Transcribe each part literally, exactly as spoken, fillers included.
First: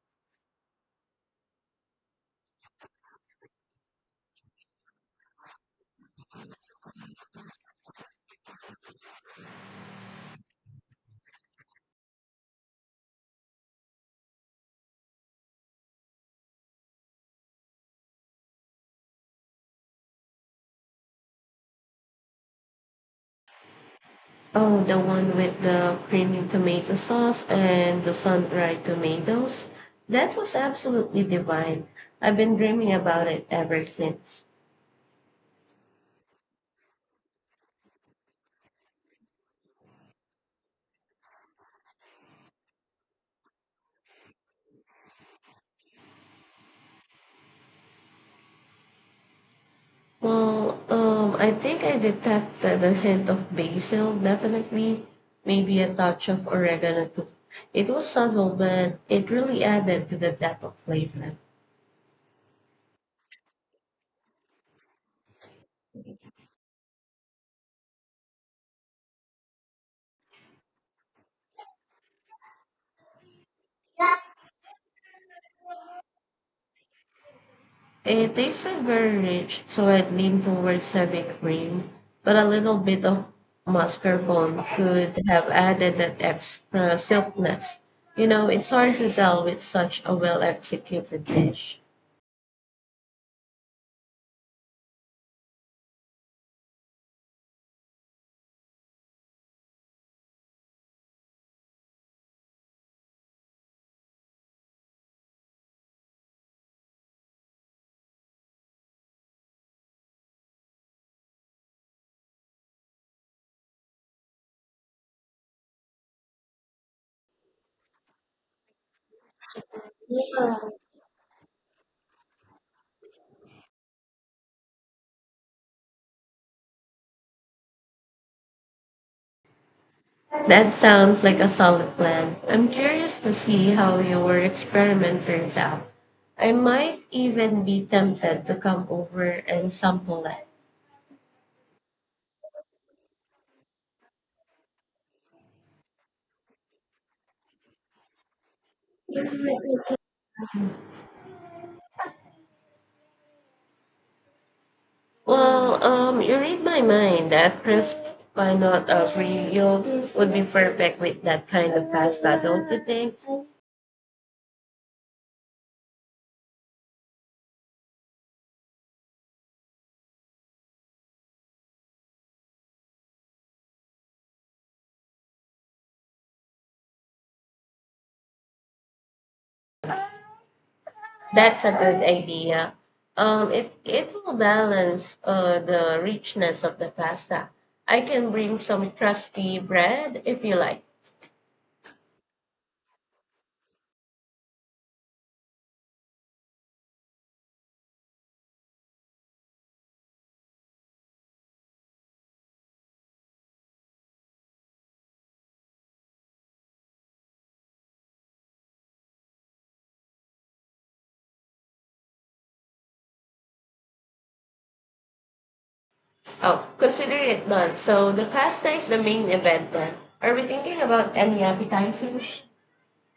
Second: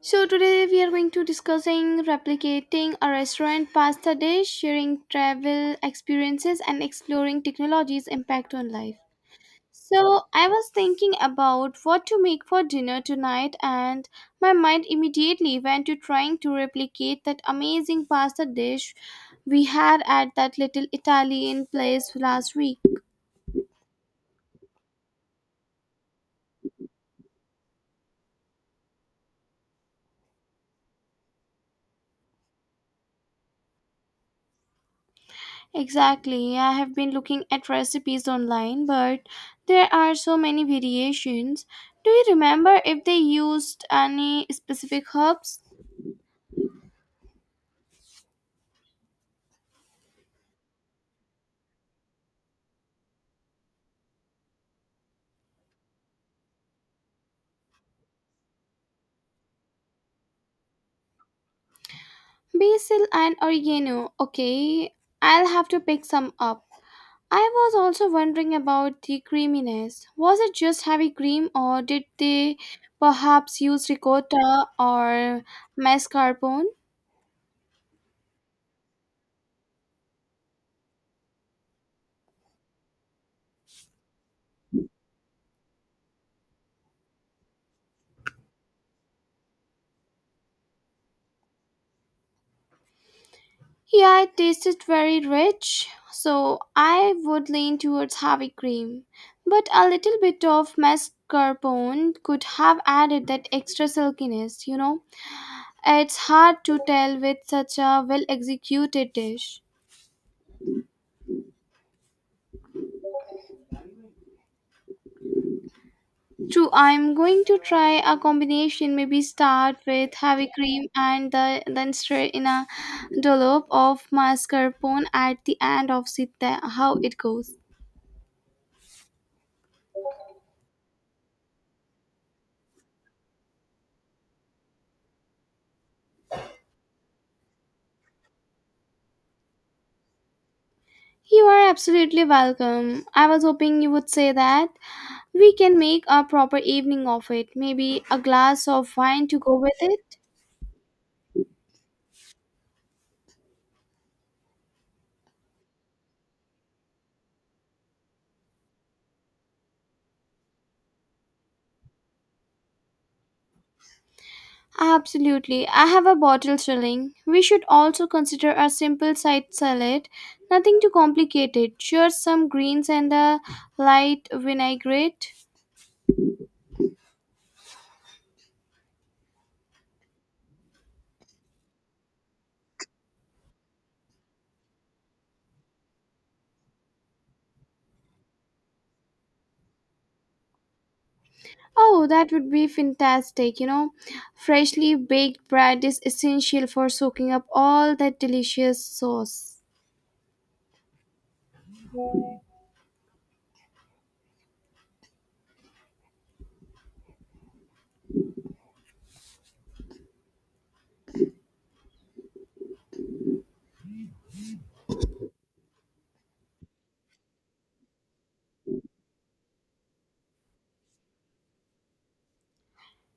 So today we are going to discussing replicating a restaurant pasta dish, sharing travel experiences and exploring technology's impact on life. So I was thinking about what to make for dinner tonight, and my mind immediately went to trying to replicate that amazing pasta dish we had at that little Italian place last week. Oh, the one with the creamy tomato sauce and the sun-dried tomatoes. That was absolutely divine. I've been dreaming about it ever since. Exactly. I have been looking at recipes online, but there are so many variations. Do you remember if they used any specific herbs? Well, um, I think I detected a hint of basil, definitely. Maybe a touch of oregano too. It was subtle, but it really added to the depth of flavor. Basil and oregano. Okay, I'll have to pick some up. I was also wondering about the creaminess. Was it just heavy cream, or did they perhaps use ricotta or mascarpone? It isn't very rich, so I'd lean towards heavy cream, but a little bit of mascarpone could have added that extra silkiness. You know, it's hard to tell with such a well executed dish. Yeah, it tasted very rich, so I would lean towards heavy cream. But a little bit of mascarpone could have added that extra silkiness, you know? It's hard to tell with such a well executed dish. True, I'm going to try a combination, maybe start with heavy cream and the, then straight in a dollop of mascarpone at the end of it, how it goes. That sounds like a solid plan. I'm curious to see how your experiment turns out. I might even be tempted to come over and sample it. You are absolutely welcome. I was hoping you would say that. We can make a proper evening of it. Maybe a glass of wine to go with it? Well, um, you read my mind. That crisp not of Rio would be perfect with that kind of pasta, don't you think? Absolutely. I have a bottle chilling. We should also consider a simple side salad. Nothing too complicated. Just some greens and a light vinaigrette. That's a good idea. Um, it it will balance uh, the richness of the pasta. I can bring some crusty bread if you like. Oh, that would be fantastic. You know, freshly baked bread is essential for soaking up all that delicious sauce. Oh, consider it done. So the pasta is the main event then. Are we thinking about any appetizers?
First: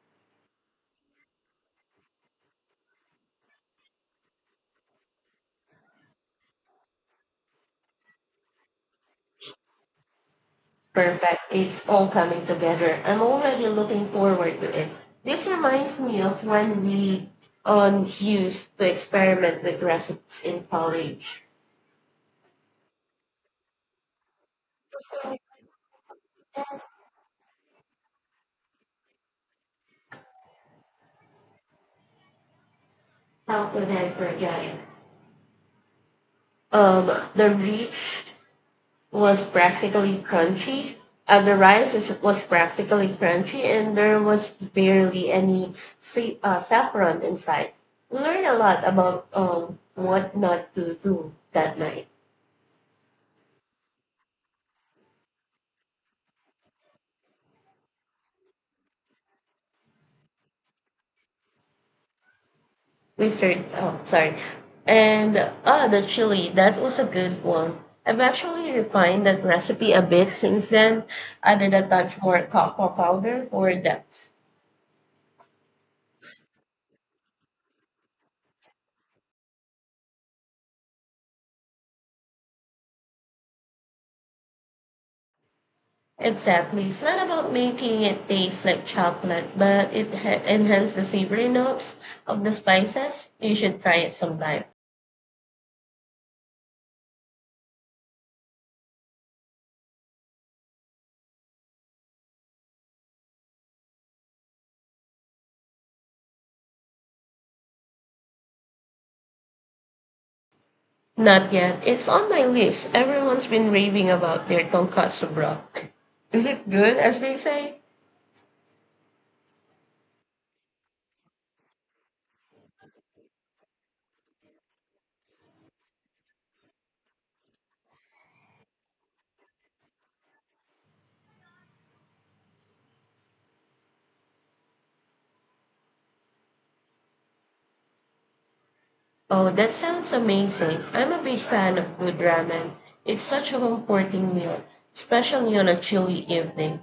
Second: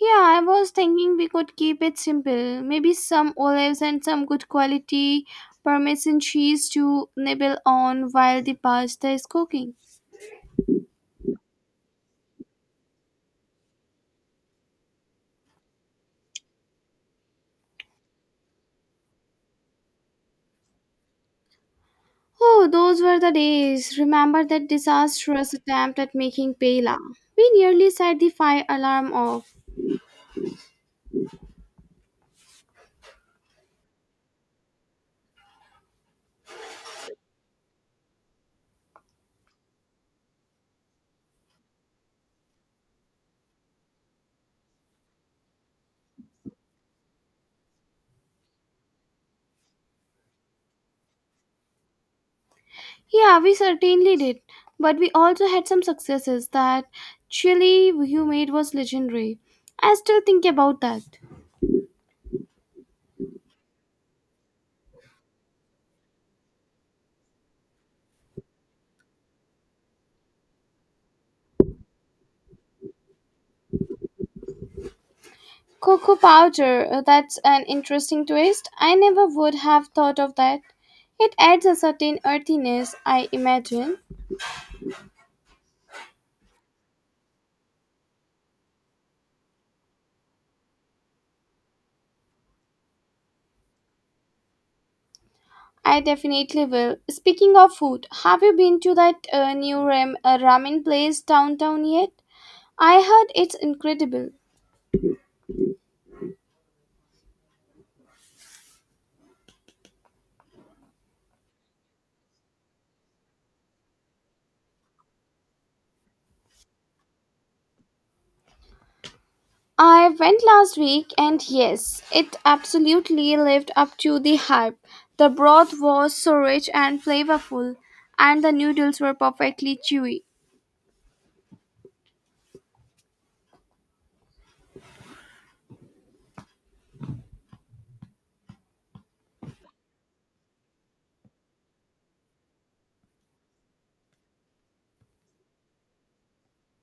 Yeah, I was thinking we could keep it simple. Maybe some olives and some good quality parmesan cheese to nibble on while the pasta is cooking. Perfect. It's all coming together. I'm already looking forward to it. This reminds me of when we um, used to experiment with recipes in college. Oh, those were the days. Remember that disastrous attempt at making paella? We nearly set the fire alarm off. How could I forget it? Um, the rich was practically crunchy. Uh, the rice is, was practically crunchy, and there was barely any sa- uh, saffron inside. We learned a lot about um, what not to do that night. Yeah, we certainly did. But we also had some successes. That chili you made was legendary. I still think about that. Research. Oh, sorry. And ah, the chili. That was a good one. I've actually refined that recipe a bit since then. Added a touch more cocoa powder for depth. Cocoa powder, uh, that's an interesting twist. I never would have thought of that. It adds a certain earthiness, I imagine. Exactly. It's not about making it taste like chocolate, but it ha- enhances the savory notes of the spices. You should try it sometime. I definitely will. Speaking of food, have you been to that uh, new ram- uh, ramen place downtown yet? I heard it's incredible. Not yet. It's on my list. Everyone's been raving about their tonkatsu broth. Is it good, as they say? I went last week, and yes, it absolutely lived up to the hype. The broth was so rich and flavorful, and the noodles were perfectly chewy. Oh, that sounds amazing. I'm a big fan of good ramen. It's such a comforting meal, especially on a chilly evening.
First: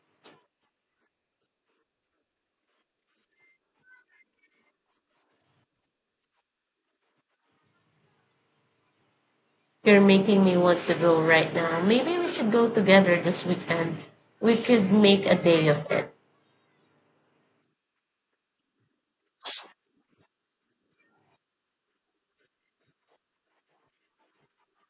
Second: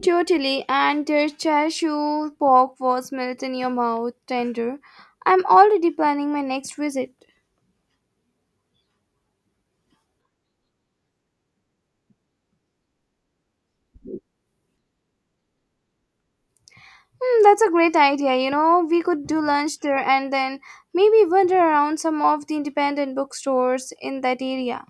Totally, and their chashu pork was melt in your mouth, tender. I'm already planning my next visit. You're making me want to go right now. Maybe we should go together this weekend. We could make a day of it. Hmm, that's a great idea. You know, we could do lunch there and then maybe wander around some of the independent bookstores in that area.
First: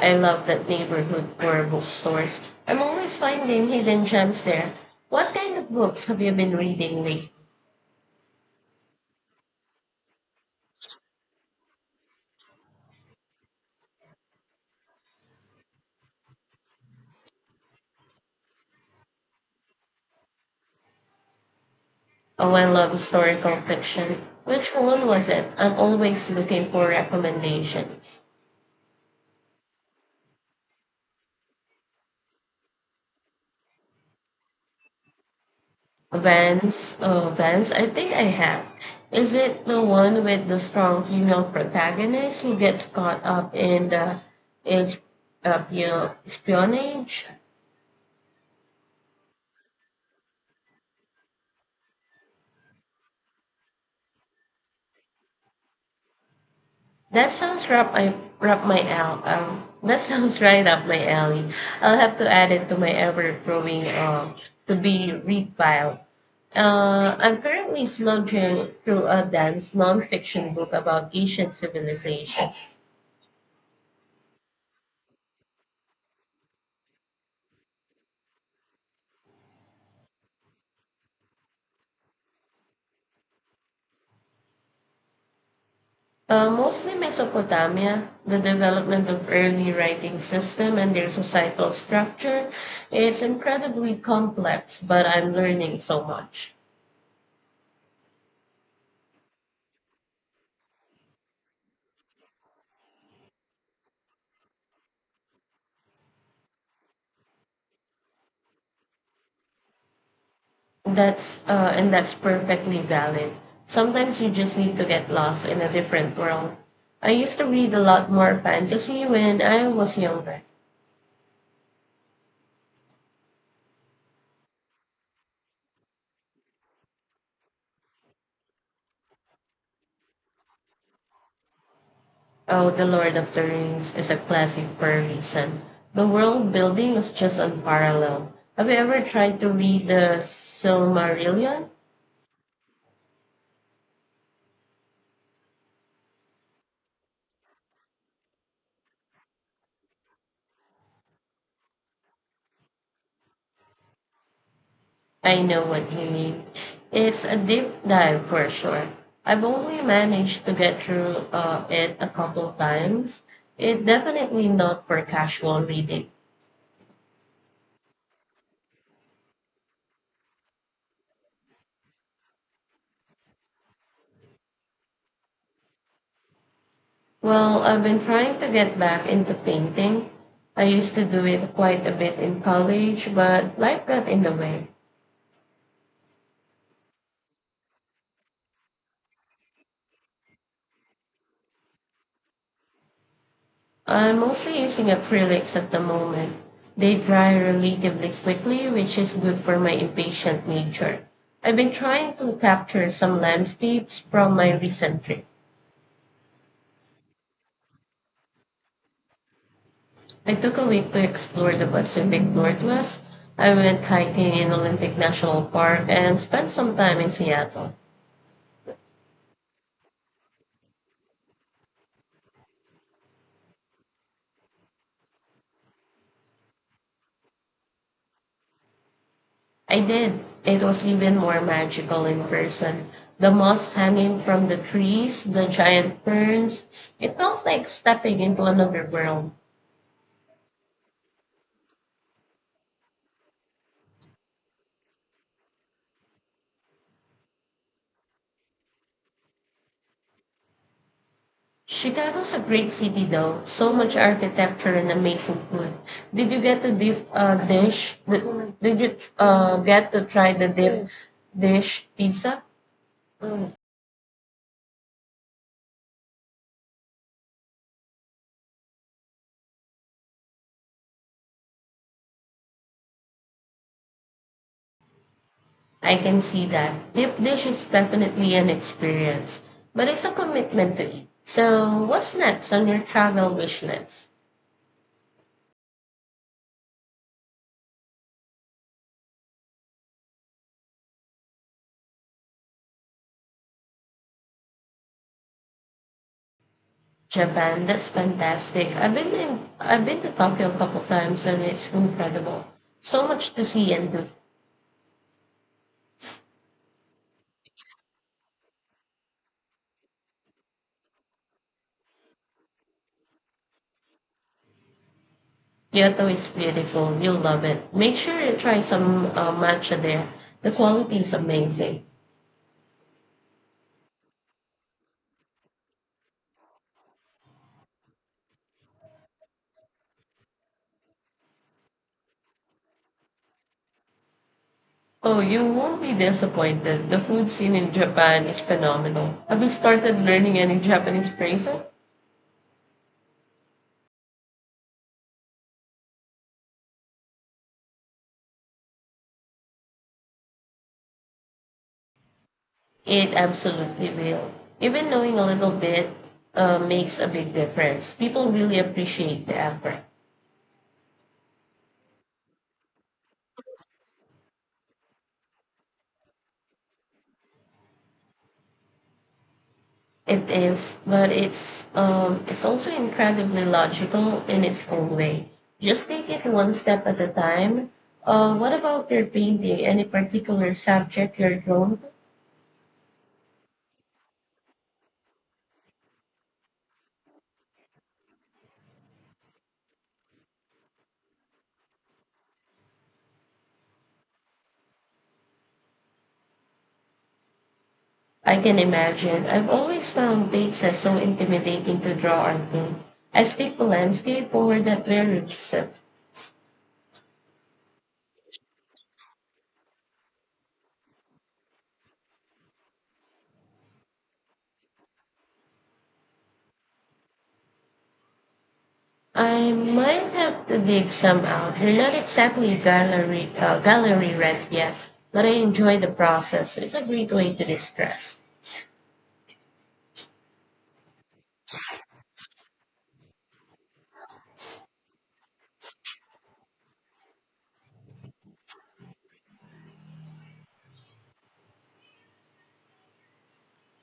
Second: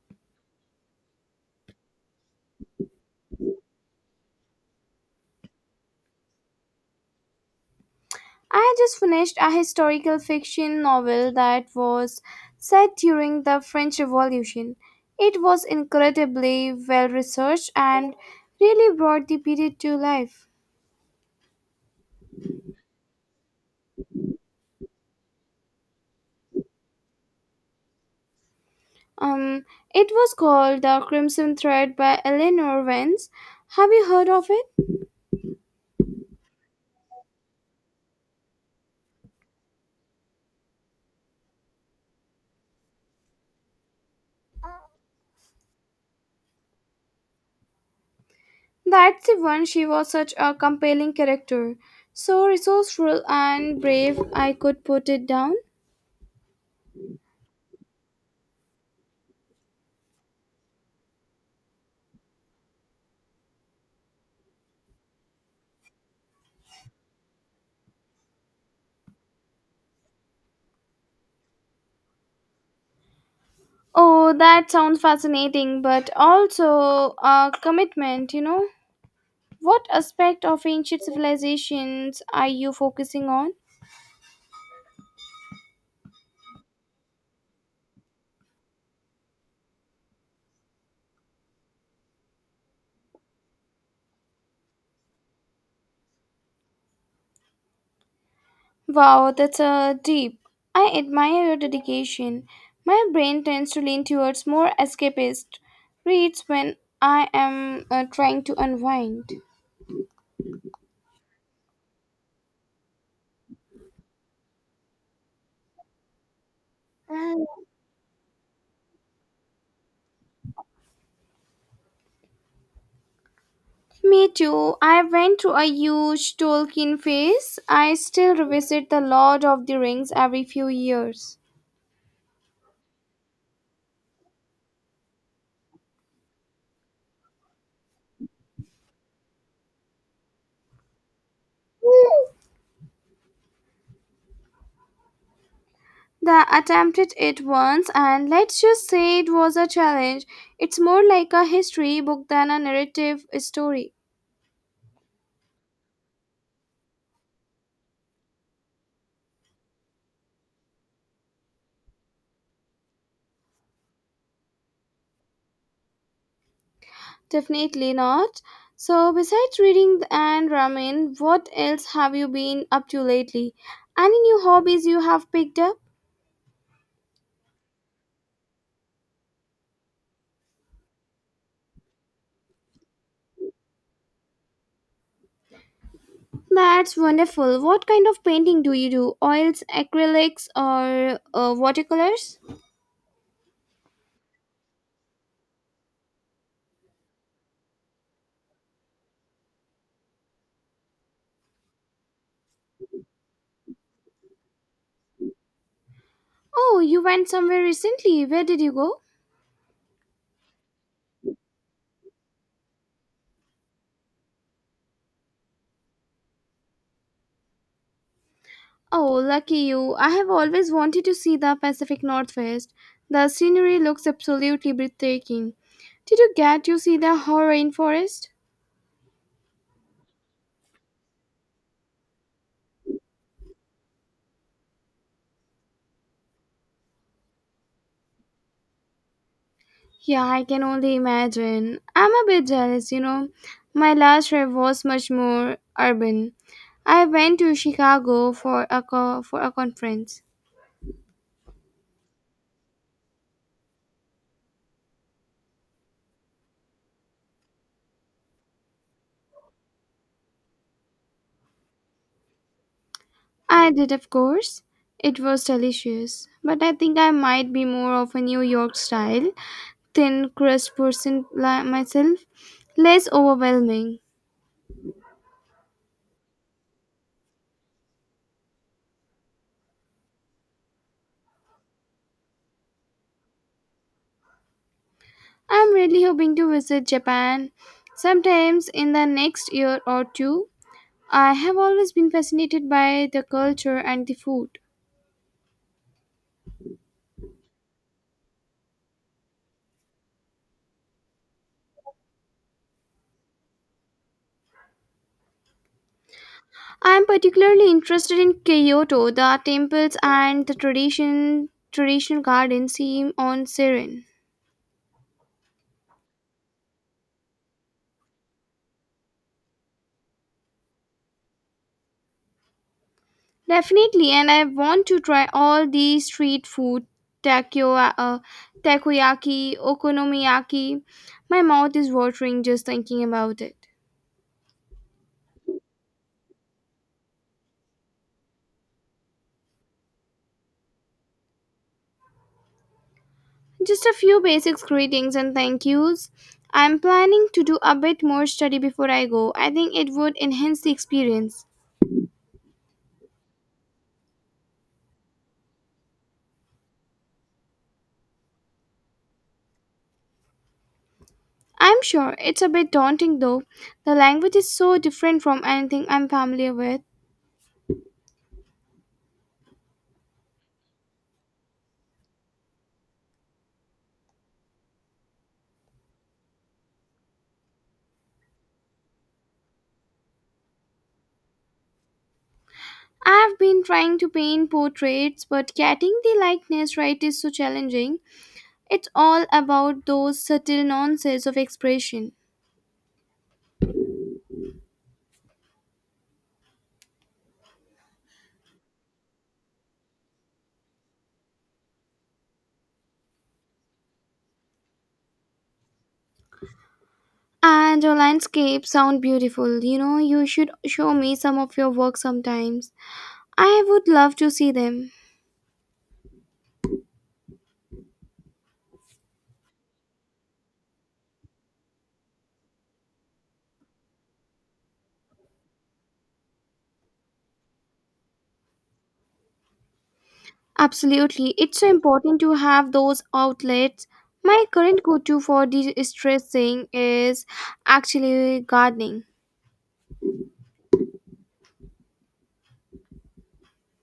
I love that neighborhood for bookstores. I'm always finding hidden gems there. What kind of books have you been reading lately? I had just finished a historical fiction novel that was set during the French Revolution. It was incredibly well researched and really brought the period to life. Oh, I love historical fiction. Which one was it? I'm always looking for recommendations. Um, it was called The Crimson Thread by Eleanor Vance. Have you heard of it? Vance, uh, Vance, I think I have. Is it the one with the strong female protagonist who gets caught up in the is uh, pio- espionage? That's the one. She was such a compelling character. So resourceful and brave, I could put it down. That sounds up I wrap my al- um, that sounds right up my alley. I'll have to add it to my ever growing um to be read pile. Uh, I'm currently slogging through a dense nonfiction book about ancient civilization. Oh, that sounds fascinating, but also a commitment, you know? What aspect of ancient civilizations are you focusing on? Uh, mostly Mesopotamia, the development of early writing system and their societal structure is incredibly complex, but I'm learning so much. Wow, that's uh, deep. I admire your dedication. My brain tends to lean towards more escapist reads when I am uh, trying to unwind. That's uh, and that's perfectly valid. Sometimes you just need to get lost in a different world. I used to read a lot more fantasy when I was younger. Me too. I went through a huge Tolkien phase. I still revisit The Lord of the Rings every few years. Oh, The Lord of the Rings is a classic for a reason. The world building is just unparalleled. Have you ever tried to read the Silmarillion? The attempted it once, and let's just say it was a challenge. It's more like a history book than a narrative story. I know what you mean. It's a deep dive for sure. I've only managed to get through uh, it a couple times. It's definitely not for casual reading. Definitely not. So, besides reading and ramen, what else have you been up to lately? Any new hobbies you have picked up? Well, I've been trying to get back into painting. I used to do it quite a bit in college, but life got in the way. That's wonderful. What kind of painting do you do? Oils, acrylics, or uh, watercolors? I'm mostly using acrylics at the moment. They dry relatively quickly, which is good for my impatient nature. I've been trying to capture some landscapes from my recent trip. Oh, you went somewhere recently. Where did you go? I took a week to explore the Pacific Northwest. I went hiking in Olympic National Park and spent some time in Seattle. Oh, lucky you. I have always wanted to see the Pacific Northwest. The scenery looks absolutely breathtaking. Did you get to see the whole rainforest? I did. It was even more magical in person. The moss hanging from the trees, the giant ferns. It felt like stepping into another world. Yeah, I can only imagine. I'm a bit jealous, you know. My last trip was much more urban. I went to Chicago for a co- for a conference. Chicago's a great city though. So much architecture and amazing food. Did you get to dip uh, dish? Did, did you uh, get to try the dip dish pizza? I did, of course. It was delicious, but I think I might be more of a New York style, thin crust person like myself, less overwhelming. I can see that. Dip dish is definitely an experience, but it's a commitment to eat. So, what's next on your travel wish list? I'm really hoping to visit Japan sometimes in the next year or two. I have always been fascinated by the culture and the food. Japan, that's fantastic. I've been in, I've been to Tokyo a couple times and it's incredible. So much to see and do. I am particularly interested in Kyoto. The temples and the tradition traditional gardens seem on serene. Kyoto is beautiful. You'll love it. Make sure you try some uh, matcha there. The quality is amazing. Definitely, and I want to try all the street food, takyo, uh, takoyaki, okonomiyaki. My mouth is watering just thinking about it. Oh, you won't be disappointed. The food scene in Japan is phenomenal. Have you started learning any Japanese phrases? Just a few basic greetings and thank yous. I'm planning to do a bit more study before I go. I think it would enhance the experience. It absolutely will. Even knowing a little bit uh, makes a big difference. People really appreciate the effort. I'm sure it's a bit daunting though. The language is so different from anything I'm familiar with. It is, but it's um it's also incredibly logical in its own way. Just take it one step at a time. Uh, what about your painting? Any particular subject you're drawn to? I've been trying to paint portraits, but getting the likeness right is so challenging. It's all about those subtle nuances of expression. I can imagine. I've always found dates as so intimidating to draw onto. I stick to landscape over that very set. And your landscapes sound beautiful. You know, you should show me some of your work sometimes. I would love to see them. I might have to dig some out. You're not exactly gallery uh, gallery red yet, but I enjoy the process. It's a great way to distress. Absolutely. It's so important to have those outlets. My current go to for de stressing is actually gardening.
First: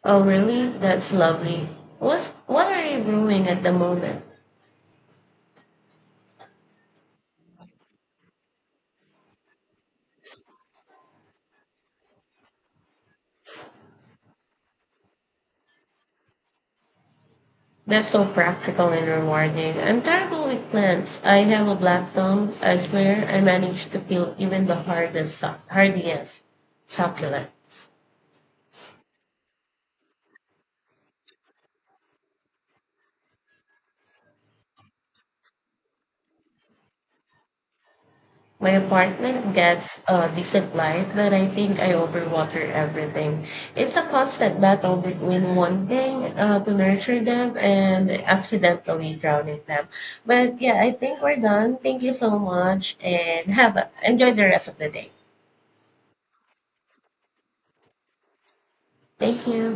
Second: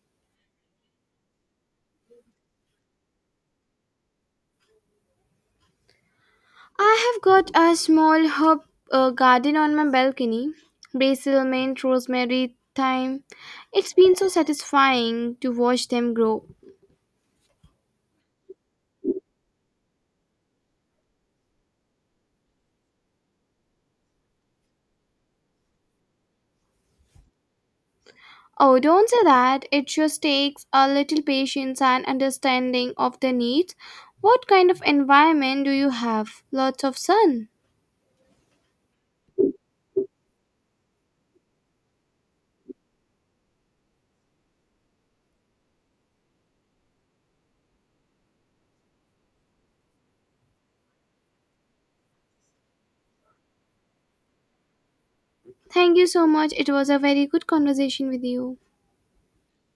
Oh, really? That's lovely. What's, what are you brewing at the moment? I have got a small herb uh, garden on my balcony: basil, mint, rosemary, thyme. It's been so satisfying to watch them grow. That's so practical and rewarding. I'm terrible with plants. I have a black thumb. I swear I managed to kill even the hardest, suc- hardiest succulents. Oh, don't say that. It just takes a little patience and understanding of the needs. What kind of environment do you have? Lots of sun. My apartment gets a decent light, but I think I overwater everything. It's a constant battle between wanting uh, to nurture them and accidentally drowning them. But yeah, I think we're done. Thank you so much, and have a, enjoy the rest of the day. Thank you so much. It was a very good conversation with you. Thank you. Bye.